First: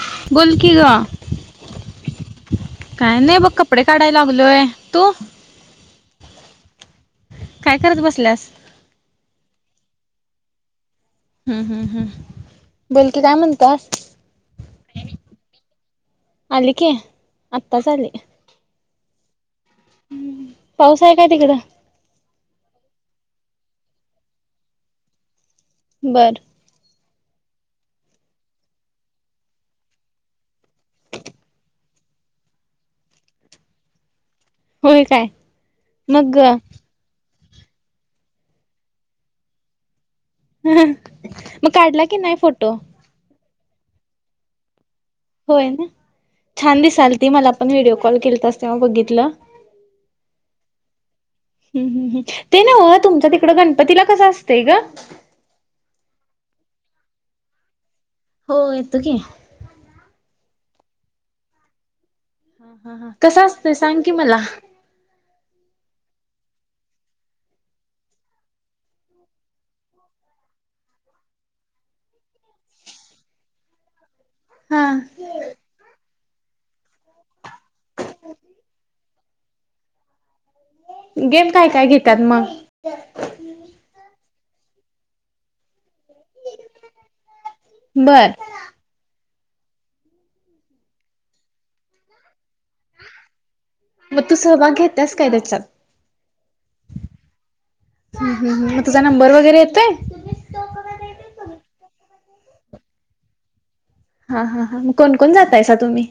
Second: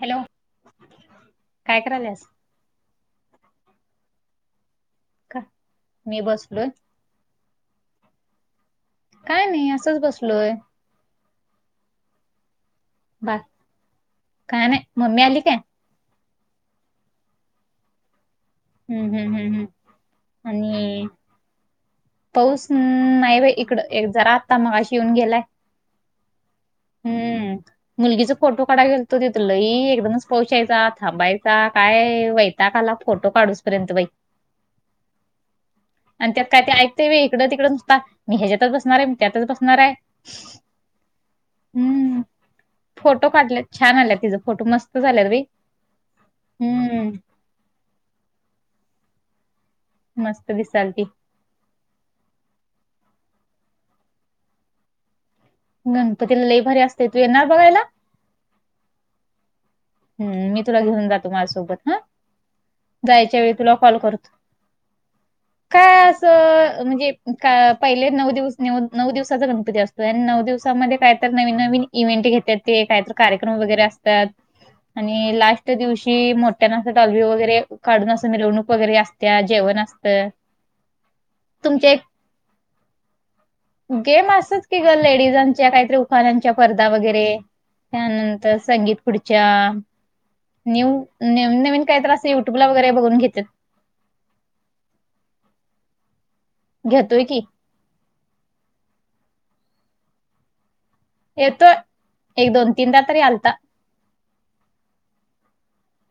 Hello बोलकी गं काय करायल्यास काय नाही बघ, कपडे काढाया लागलोय, तू? क, मी बसलोय. काय करत, बसल्यास? काय नही असंच, बसलोय. हम्म हम्म हम्, बोलकी काय बा म्हणतोय? काय नाही मम्मी आली काय आले की, आत्ताच आले. हम्म हम्म हम्म हम्, पाऊस आणि आहे काय तिकडं पाऊस न-नाही बाई इकडं, एक जरा आता मगाशी येऊन गेलाय. बरं. हम्म, मुलगीचा फोटो काढाय गेलतो, तिथ लई एकदमच पाऊस यायचा, थांबायचा काय वैताक् आला, फोटो काढूसपर्यंत बाई. होय काय आनं मग त्यात काय ते ऐक ते व्हय इकडं तिकडं नुसता, मी ह्या ज्यातच बसणार आहे, मी त्यातच बसणार आहे. मग काढला की हम्म नाही फोटो? फोटो काढलेत, छान आल्या तिचां फोटो मस्त झाल्यात बाई होय ना, छान दिसाल हम्म ती मला पण व्हिडिओ कॉल केलतास तेव्हा बघितलं. मस्त दिसाल ती. हम् हम हम्म, ते ना व तुमच्या तिकडं गणपतीला कसं असतंय ग? गणपतीला लई भारी असते, तू येणार बघायला? हो येतो की. हम्म, मी तुला घेऊन जातो माझ्यासोबत हा कसं जायच्यावेळी असतंय तुला कॉल सांग की करतो. मला काय असं म्हणजे का पहिले नऊ दिवस न नऊ दिवसाचा गणपती असतो. नऊ दिवसामध्ये काय तर नवीन नवीन इव्हेंट घेतात ते कायत कार्यक्रम वगैरे असतात हा आणि लास्ट दिवशी मोठ्यानं अस डॉल्बी वगैरे काढून असं मिरवणूक वगैरे असत्यात. जेवण असतं. गेम काय काय तुमच्या एक घेतात मग? गेम असच की ग लेडीजांच्या काहीतरी उखाण्यांच्या स्पर्धा वगैरे. बर त्यानंतर संगीत खुर्च्या. न्यू न्यू नवीन काय तर अस युट्यूब ला वगैरे बघून घेतेत. मग तू सहभाग घेतस काय त्याच्यात? घेतोय की. हम्म हम्म, मग तुझा नंबर वगैरे येतोय? येतोय, एक दोन तीनदा तरी आलता. हा हा हां, मग कोण कोण जातायसा तुम्ही?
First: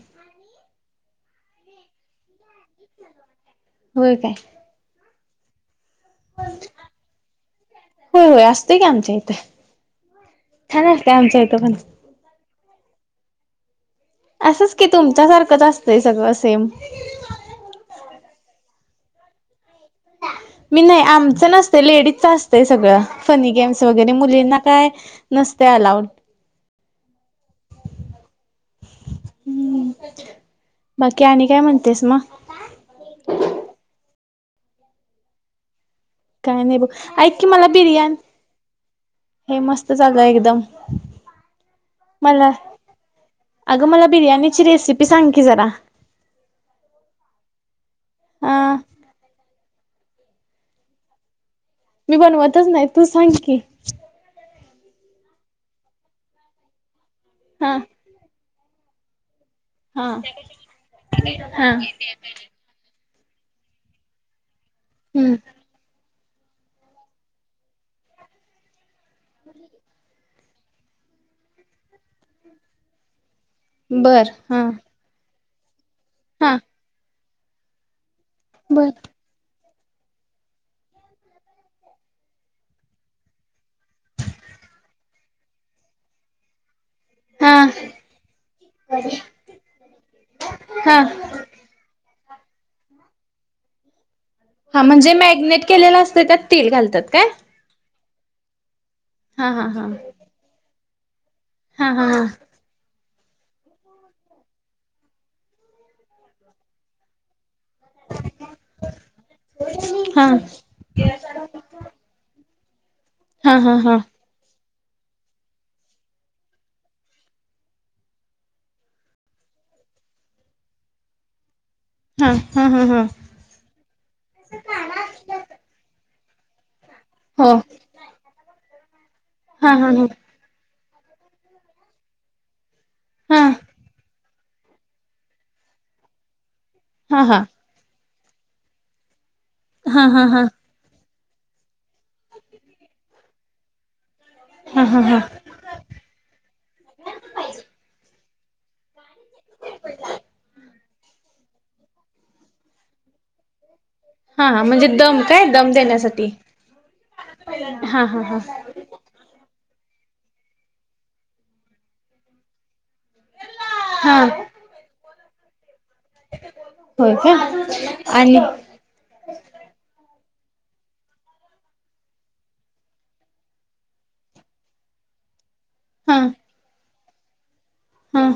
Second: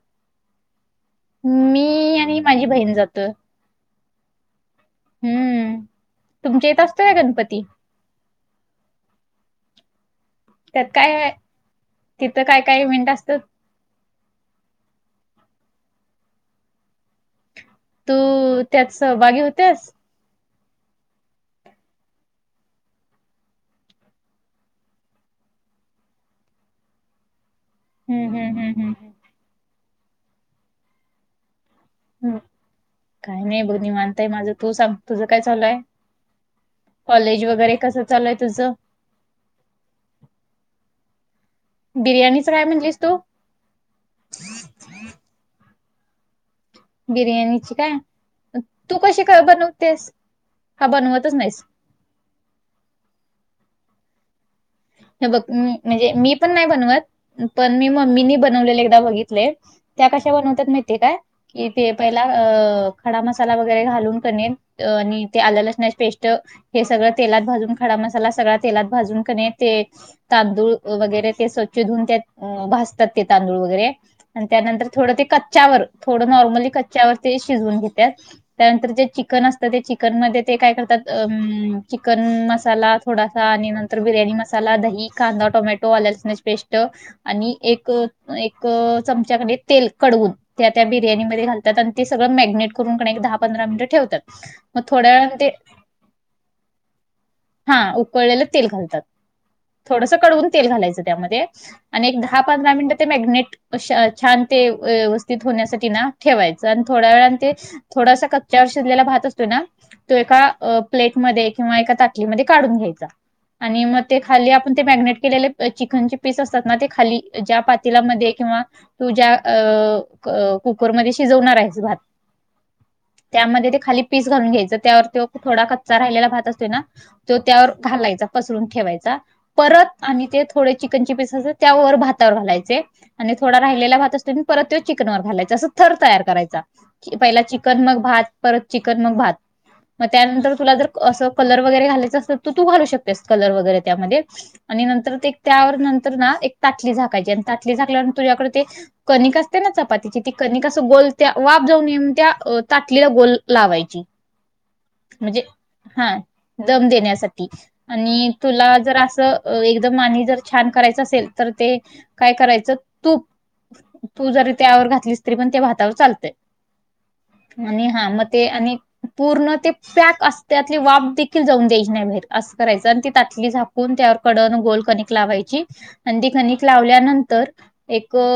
मी आणि माझी बहीण जातोय. होय काय? हम्म, तुमच्या इथं असतोय का गणपती? होय होय, असतेय की आमच्या इथं. त्यात छान काय असतंय आहे? आमच्या इथं पण. तिथं काय काय इव्हेंट असतात? असंच की तुमच्यासारखं असतंय सगळं सेम. तू त्यात सहभागी होतेस? मी नाही, आमचं नसतं, लेडीजच असतं सगळं फनी गेम्स वगैरे मुलींना काय नसते अलाउड. हम्म हम्म हम्म हम्म! हम्म, बाकी आणि काय म्हणतेस मग? काही नाही बघं निवाताय माझं तू सांग तुझं काय चालूय? काय नाही बघ. ऐक की मला बिर्याणी चालू आहे तुझं हे मस्त चालुय एकदम. बिर्याणीचं मला काय म्हणलीस तू? अगं मला बिर्याणीची रेसिपी सांग की जरा. बिर्याणीची काय? अ तू कशी का बनवतेस? का बनवतच नाहीस? मी बनवतच नाही तू सांग की. हे बघ म म्हणजे मी पण नाही बनवत हा पण मी मम्मीनी बनवलेले एकदा बघितले. त्या हा कशा बनवतात माहीतेय काय कि हा ते पहिला अ खडा मसाला वगैरे घालून क ने आणि ते हम्म आलं लसणाची पेस्ट हे सगळं तेलात भाजून, खडा मसाला सगळा तेलात भाजून कने ते तांदूळ वगैरे ते स्वच्छ धऊन त्यात भाजतात ते तांदूळ आरे बर हा त्यानंतर थोडं ते कच्च्यावर थोडं हा नॉर्मली कच्च्यावर ते शिजवून घेत्यात. बर त्यानंतर जे चिक कन असतं ते चिकन मध्ये ते काय करतात अम चिकन मसाला थोडासा आणि नंतर बिर्याणी म साला दही, कांदा, टोमॅटो, आलं लसणाची पेस्ट हा आणि एक एक चमच्याकणी तेल कडवून त्या त्या हा बिर्याणीमध्ये घाल त्यात आणि ते सगळ मॅग्नेट करून क नाही एक दहा पधरा मिनट ठेवतात. हा मग थोड्या म्हणजे वेळाने ते मॅग्नेट केलेला असत त्यात तिल घालतात काय? हा उकळलेलं तेल घालतात. हा हा हा थोडस कडवून तेल घालायचं त्यामध्ये हा हा आणि एक दहा पंधरा मिनिट ते मॅग्नेट अशा छान ते व्यवस्थित होण्यासाठी ना ठेवायचं आणि थोड्या वेळा ते थोडासा कच्च्यावर शिजलेला भात असतो ना, तो हा हा एका प्लेटमध्ये किंवा एका त [unintelligible] ली मध्ये काढून घ्यायचं हा हा आणि मग ते खाली आपण ते मॅग्नेट केलेले चिकनचे पीस असतात ना ते खाली ज्या पातीलामध्ये किंवा तुझ्या अ कुकरमध्ये शिजवणार आहेस भात. हा, हा हा हा. त्यामध्ये ते खाली पीस घालून घ्यायचं त्यावर तो थोडा कच्चा राहिलेला भात असतोय ना तो हो त्यावर घालायचा पसरून ठेवायचा हा हा परत ह आणि त्यात थोडे चिकनचे पीस अस त्या वर भातावर घालायचे आणि हा थोडा राहिलेला भात असतोय परत तो चिकन वर घालायच अस थर तयार करायचा, हा हा पहिला चिक कन मग भात परत चिकन मग भात, हा मग हा हा हा त्यानंतर तुला जर असं कलर वगैरे घालायचं असतं त तू घालू शकतेस कलर वगैरे त्यामध्ये हा आणि हा नंतर ते त्यावर नंतर ना एक तातली झाकायची आणि तातली झाकल्यान तुझ्याकडे ते कनिक असते ना चपातीची ती कनिक अस गोल त्या वाफ जाऊ नये [unintelligible] त्या अ तातलीला गोल लावायची. हा हा म्हणजे दम म्हणजे काय दम हा देण्यासाठी दम देण्यासाठी हा हा आणि हा [unintelligible] जर असं एकदम आणि जर छान करायचं असेल तर ते काय करायचं तूप हा तू जरी त्यावर घातलीस तरी पण ते भातावर चाल ते होय का आणि हा म ते आणि पूर्ण ते पॅक अस त्यातली वाप देखील जाऊन द्यायची नाही बहिर असं करायचं आणि तात ली झाकून त्यावर कडन गोल कनिक लावायची आणि ती कनिक लावल्यानंतर एक हा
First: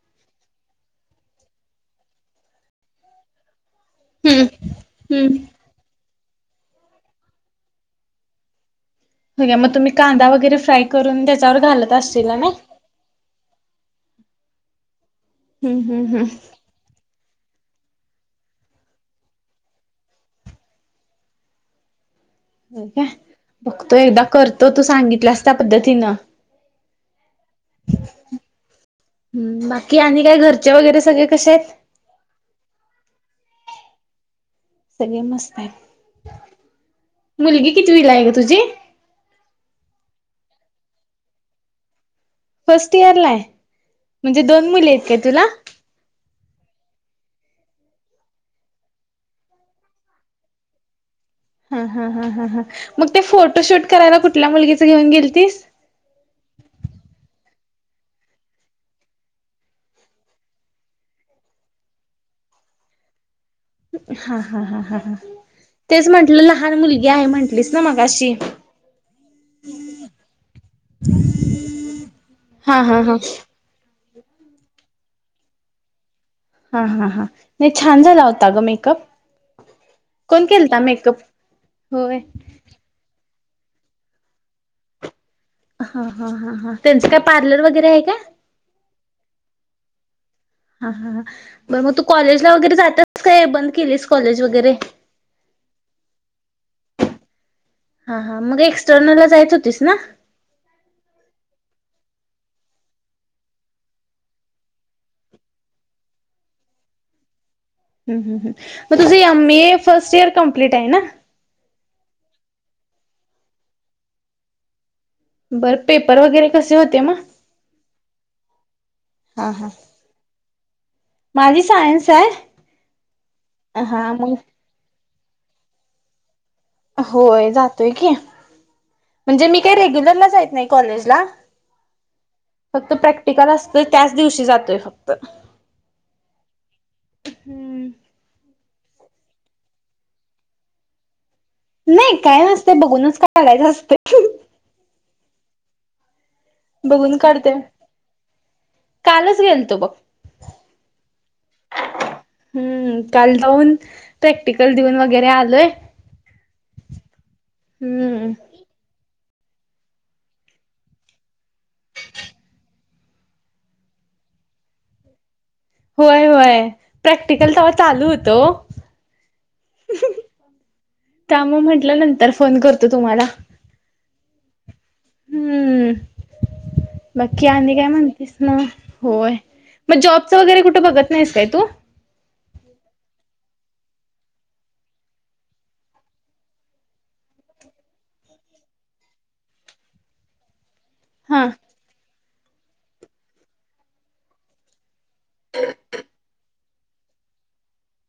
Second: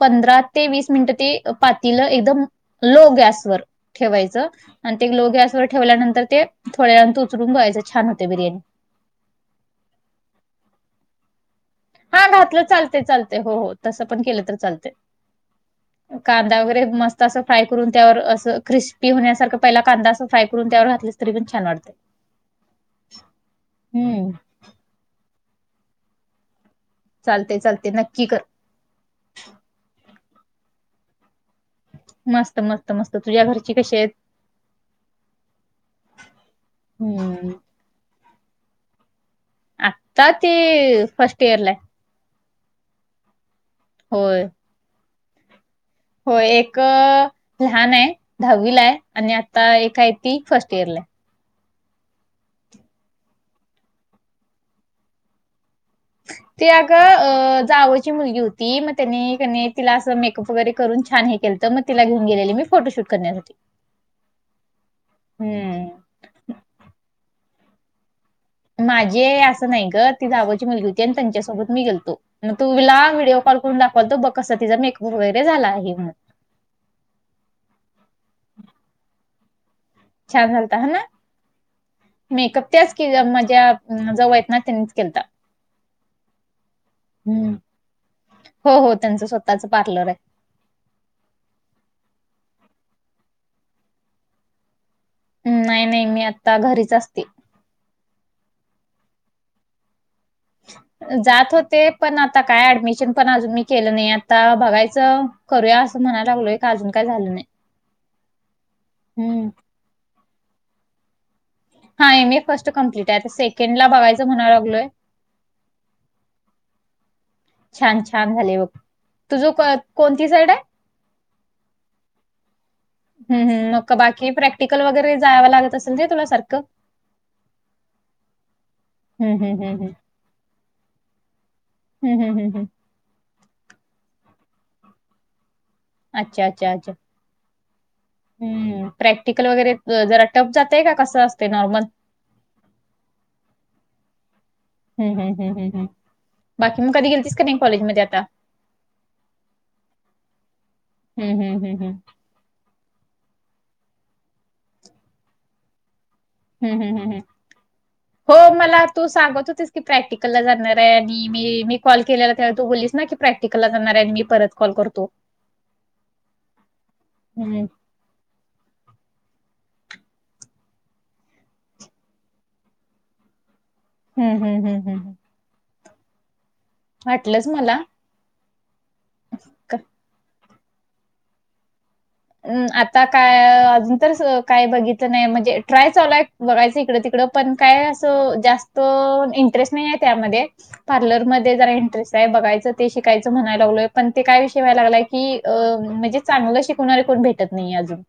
पंधरा ते वीस मिनिटं ते पातीलं एकदम लो गॅसवर हम्म ठेवायचं आणि ते लो हम्म गॅसवर ठेवल्यानंतर ते थोड्या [unintelligible] उचरून बघायच छान होते बिर्याणी. [unintelligible] तुम्ही कांदा वगैरे फ्राय करून त्याच्यावर घालत हा असशीला नाही? घातलं चालते चालते हो हो तसं पण केलं तर चालते. हम्म हम्म हम्म. कांदा वगैरे मस तस फाय करून त्यावर अस क्रिस्पी होण्यासारख पहिला कांदा असं फ्राय करून त्यावर घातलीस तरीपण छान वाटतं. [inaudible] होय का? बघतो एकदा करतो तू सांगितल्यास त्या पद्धतीनं. चालते चालते नक्की कर. हम, बाकी आणि काय घरचे वगैरे सगळे कसे आहेत. मस्त मस्त मस्त तुझ्या घरची कशी आहेत. सगळे मस्त आहे. हम्म मुलगी कितवीला आहे ग तुझी? आत्ता ती फर्स्ट इयरला हाय. फर्स्ट इयर ला आहे म्हणजे, होय दोन मुली आहेत काय तुला? होय एक लहान आहे दहावी ला आहे आणि आता एक आहे ती फर्स्ट इयर ला हाय. हा हा हा हा मग ते फोटो शूट करायला कुठल्या मुलगीचं घेऊन गेल तीस. ते अगं जावची मुलगी होती म तेनी कणी तिला असं मेकअप वगैरे करून छान हे केलं त म तिला घेऊन गेलेली मी फोटोशूट करण्यासाठी. हा हा हा हा हा हम्म तेच म्हंटलं लहान मुलगी आहे म्हंटलीस ना मगाशी? माझी आहे असं नाही ग ती जावची मुलगी होती, आणि त्यांच्यासोबत मी गेलतो, मग हा तुला हा हा व्हिडिओ कॉल करून दाखवालतो बघ कसा तिचा मेकअप वगैरे झाला आहे म्हणून. हां हां हां नाही छान झाला होता ग मेकअप. कोण छान केलता झालता हा ना मेकअप? होय. मेकअप त्याच ज्या माज्या जाऊ आहेत ना त्यांनीच केलता. हां हां हां हां त्यांचं काय हम्म. पार्लर वगैरे आहे काय? हो हो त्यांचं स्वतःच पार्लर हाय. हा हा हा. बरं मग तू कॉलेजला वगैरे जत्यास काय बंद केलीस कॉलेज वगैरे? नाही नाही मी आता घरीच असते. हा हा मग एक्सटर्नल ला जाइत होतीस ना? जात होते, पण आता काय ऍडमिशन पण अजून मी केलं नाही आता बघायचं करूया असं म्हणाय लागलोय काय अजून काय झालं नाही. हम हम हम मग तुझ एम हम्म. ए फर्स्ट इयर कम्प्लीट आहे ना? हा एम ए फर्स्ट कम्प्लीट हाय आता सेकंड ला बघायं म्हणाय लागलोय. बरं पेपर वगैरे कसे होते म? छान छान झाले बघ. हा हा तुझं कोणती साईड हाय? माझी साय हम् हम् मग बाकी प्रॅक्टिकल वगैरे जाव लागत असेल ना तुला सारखं? होय जातोय की, हम्म, म्हणजे मी हम्म, काही हम्म, हम्म. रेग्युलरला जायीत नाही कॉलेजला हम् हम हम हम. फक्त प्रॅक्टिकल असतंय त्याच दिवशी जातोय फक्त. अच्छा अच्छा अच्छा. हम्म हम्म प्रॅक्टिकल वगैरे जरा टप जातय का कसं अस नाही काय नसतय बघूनच काढायचं असतय. हम्म्म हम्म्म हम्म्म हम्म्म हम्म्म. बाकी मग कधी बघून गेलतीस कनी काढते कॉलेज मध्ये आता? कालच गेलतो बघ हम्म हम्म हम्म हम्. हम्म काल जाऊन प्रॅक्टिकल देऊन वगैरे आलोय हम् हम् हम हम. हम्म हो मला तू सांगत होतीस की प्रॅक्टिकलला जाणार हाय, आणि मी मी कॉल केलेला त्या वेळी तू बोललीस ना की प्रॅक्टिकलला जाणार हाय आणि मी परत कॉल करतो. होय होय प्रॅक्टिकल हम्म तेवा चालू होतं वो. त्या मुळ म्हटल नंतर फोन करतो तुम्हाला. हम् हम हम हम. हम्म. बाकी वाटलंच आणि मला काय म्हणतीस म? होय. म जॉबचं वगैरे कुठे बघत नाहीस काय तू? हम् आता काय अजून तर काय बघितलं नाही म्हणजे ट्राय चालू हाय बघायचं इकडं तिकडं पण काय असं जास्त इंटरेस्ट नाही आहे त्यामध्ये पार्लर हा मध्ये जरा एंटरेस्ट हाय बघायचं ते शिकायचं म्हणायला लागलोय, पण ते काय विषय व्हाय लागलाय की अ म्हणजे चांगलं शिकणारे कोण भेटत नाहीे अजून.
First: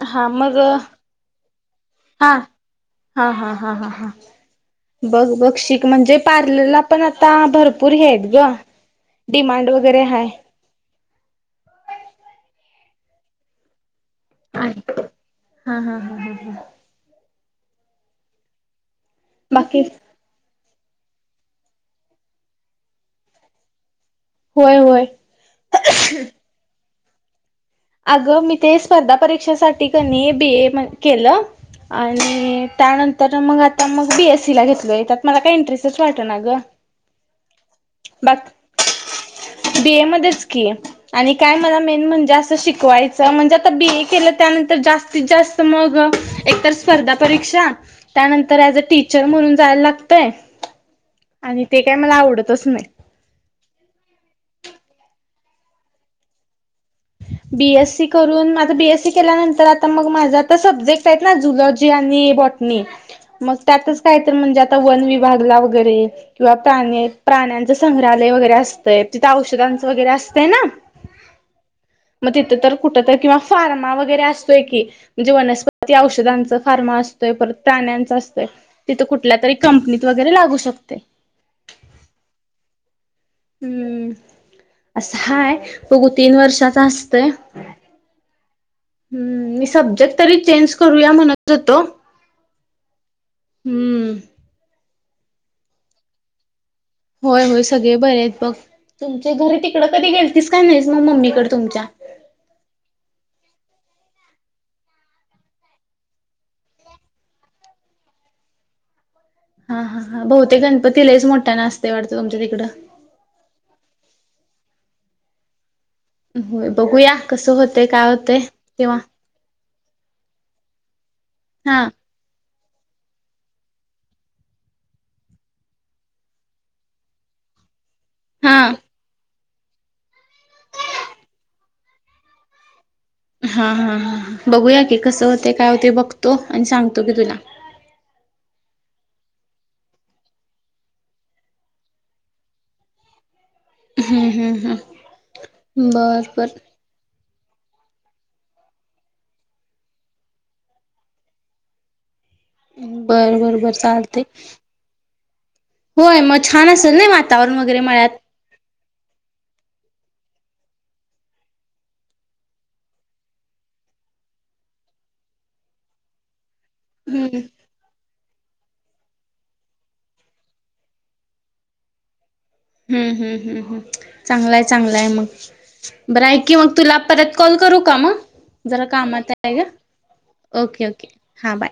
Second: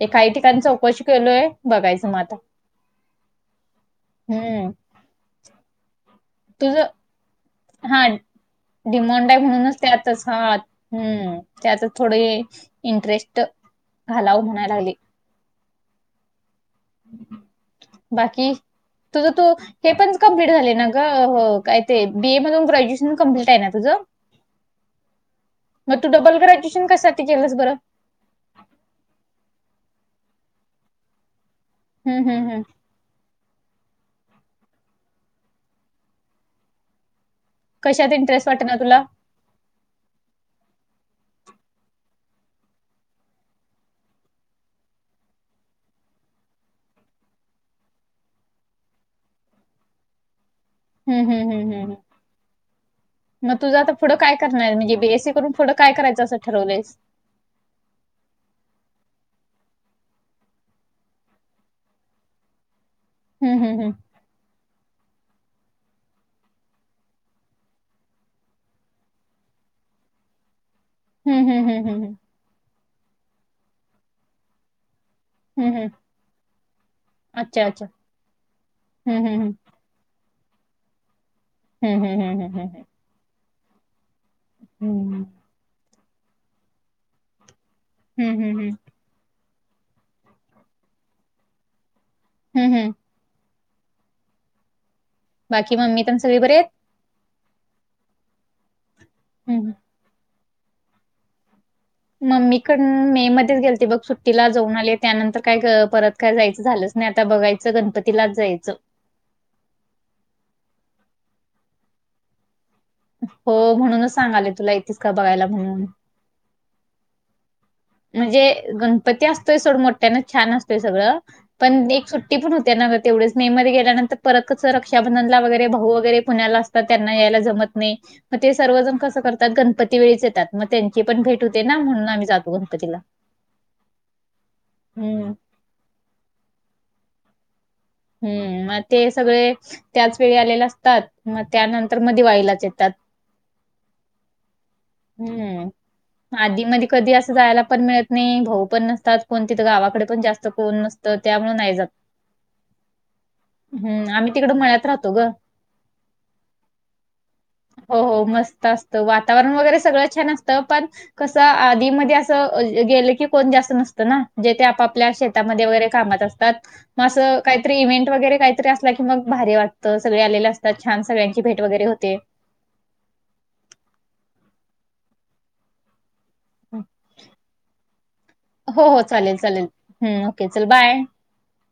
हे हा काही मग ठिकाण चौकशी केलोय बघायचं म हा आता. हा हा हा हा हा हम्म बघ बघ शिक म्हणजे पार्लरला तुझं पण आता भर हा डिमोंड आहे म्हणूनच ते वगैरे आता हाय सा हम्म, त्याच थोडे इंटरेस्ट घालाव हा म्हणायला लागली. हा हा हा ह ह बाकी? तुझं तू बाकी हे पण कम्प्लीट झाले ना ग, काय ते बीए मधून ग्रॅज्युएशन कं्प्लीट आहे ना तुझं? होय, होय, मग तू डबल ग्रॅज्यएशन कससाठी केलंस बरं? अगं मी ते स्पर्धा परीक्षेसाठी कनी बी ए केलं हम्म हम्म हम्म आणि त्यानंतर तर मग आता मग बी एस सी ला घेतलय. त्यात मला काही इंटरेस्टच वाटत ना गं. कशात इंरेस्ट वाटत ना तुला? बीए मध्येच की, आणि काय मला मेन म्हणजे अस शिकवायच म्हणजे, आता बी ए केलं त्यानंतर, जास्तीत -जास्त मग एकतर स्पर्धा परीक्षा त्यानंतर ऍज अ टीचर म्हणून जायला लागतय. हम्म हम्म आणि हम्म ते काय हम्म मला आवडतच नाही. मग तुझं आता पुढं काय करणार म्हणजे बीएसी करून पुढं काय करायचं असं ठरवलंस? बी एस सी करून, माझ बी एस सी केल्यानंतर, आता मग माझा आता सब्जेक्ट आहेत ना झुलॉजी आणि बॉट नाही मग हम्म हम्म त्यातच काय तर म्हणजे आता वन विभागला वगैरे किंवा प्राणी- प्राण्यांचं संग्रहालय वगैरे असतय तिथं औषधांचं वगैरे असतय ना हम हम हम हम..... मग तिथं तर, कुठ तर किंवा फार्मा वगैरे असतोय की, म्हणजे हम्म हम्म. वस्पती औषध फार्मा असतोय, परत अच्छा अच्छा प्राण्यांच असतोय, तिथ हम्म कुठल्या तरी हम्म कंपनी वगैरे लागू शकते. हम हम हम हम...... हम्म, असं हम्म हाय बघू तीन वर्षाचा असतय हम् हम् हम हम्म, मी सब्जेक्ट तरी चेंज करूया म्हणत होतो. हम्, हम् हम्म. बाकी मम्मी पन सगळे बरे आहेत? होय होय सगळे बरे आहेत बघ, तुमचे घरी हम्म तिकडं कधी गेलतीस का नाहीच मग मम्मीकडे तुमच्या? मम्मीकड मे मध्येच गेल ते बघ सुट्टीला जाऊन आली त्यानंतर काय परत काय जायचं झालंच नाही आता बघायचं गणपतीलाच जायचं. हा हा हा बहुतेक गणपती लईच मोठ्यान असतंय वाटतं तुमच्या तिकडं? हो म्हणूनच सांगाले तुला येतीस का बघायला म्हणून? होय, बघूया. कसं होतय का म्हणजे गणपती असतोय सोडं मोठ्यान छान असतोय सगळं, हा पण एक सुट पण होतना तेवढेच मे मध्ये गेल्यानंतर परतच रक्षाबंधनला वगैरे भाऊ वगैरे पुण्याला असतात. त्यांना यायला जमत नाही मग ते हा. सर्वजण कसं करतात गणपती वेळीच येतात. मग त्यांची पण भेट होते ना म्हणून आम्ही जातो. कधीला. हा हा हां बघूया की, कसं होते, काय होते बघतो. आणि सांगतो की तुला. हम्म, मग ते सगळे त्याच वेळी आलेल्या असतात. मग त्यानंतर दिवाळीला येतात. हम्म हम्म हम्म, बर बर. आधी- मधी कधी असं जायला पण मिळत नाही भाऊ पण नसतात. कोणती तर गावाकडे पण जास्त कोण नसतं त्यामुळेळ नाही जात. बरं बरं, हम् आम्ही तिकडं मळयात राहतो ग. होय मग छान असेल नाही वातावरण वगैरे मळ्यात. मस्तास वातावरण वगैरे सगळं छान असतं पण कसं आधी मध्ये असं गेलं की कोण जास्त नसतं ना, जे ते आपापल्या शेत त्यामध्ये वगैरे कामात असतात. मग हम्म असं काहीतरी इव्हेंट वगैरे काहीतरी असला की मग भारी वाटतं. सगळे आलेले असतात छान सगळ्यांची भेट वगैरे होते. ह ह ह ह, चांगलाय चांगलाय मग ब्राईक की मग तुला परत कॉल करू का मग हो, जरा हो. कामात चालेल, आहे चालेल. ग हं. चल ओके बाय. ओके. हा बाय.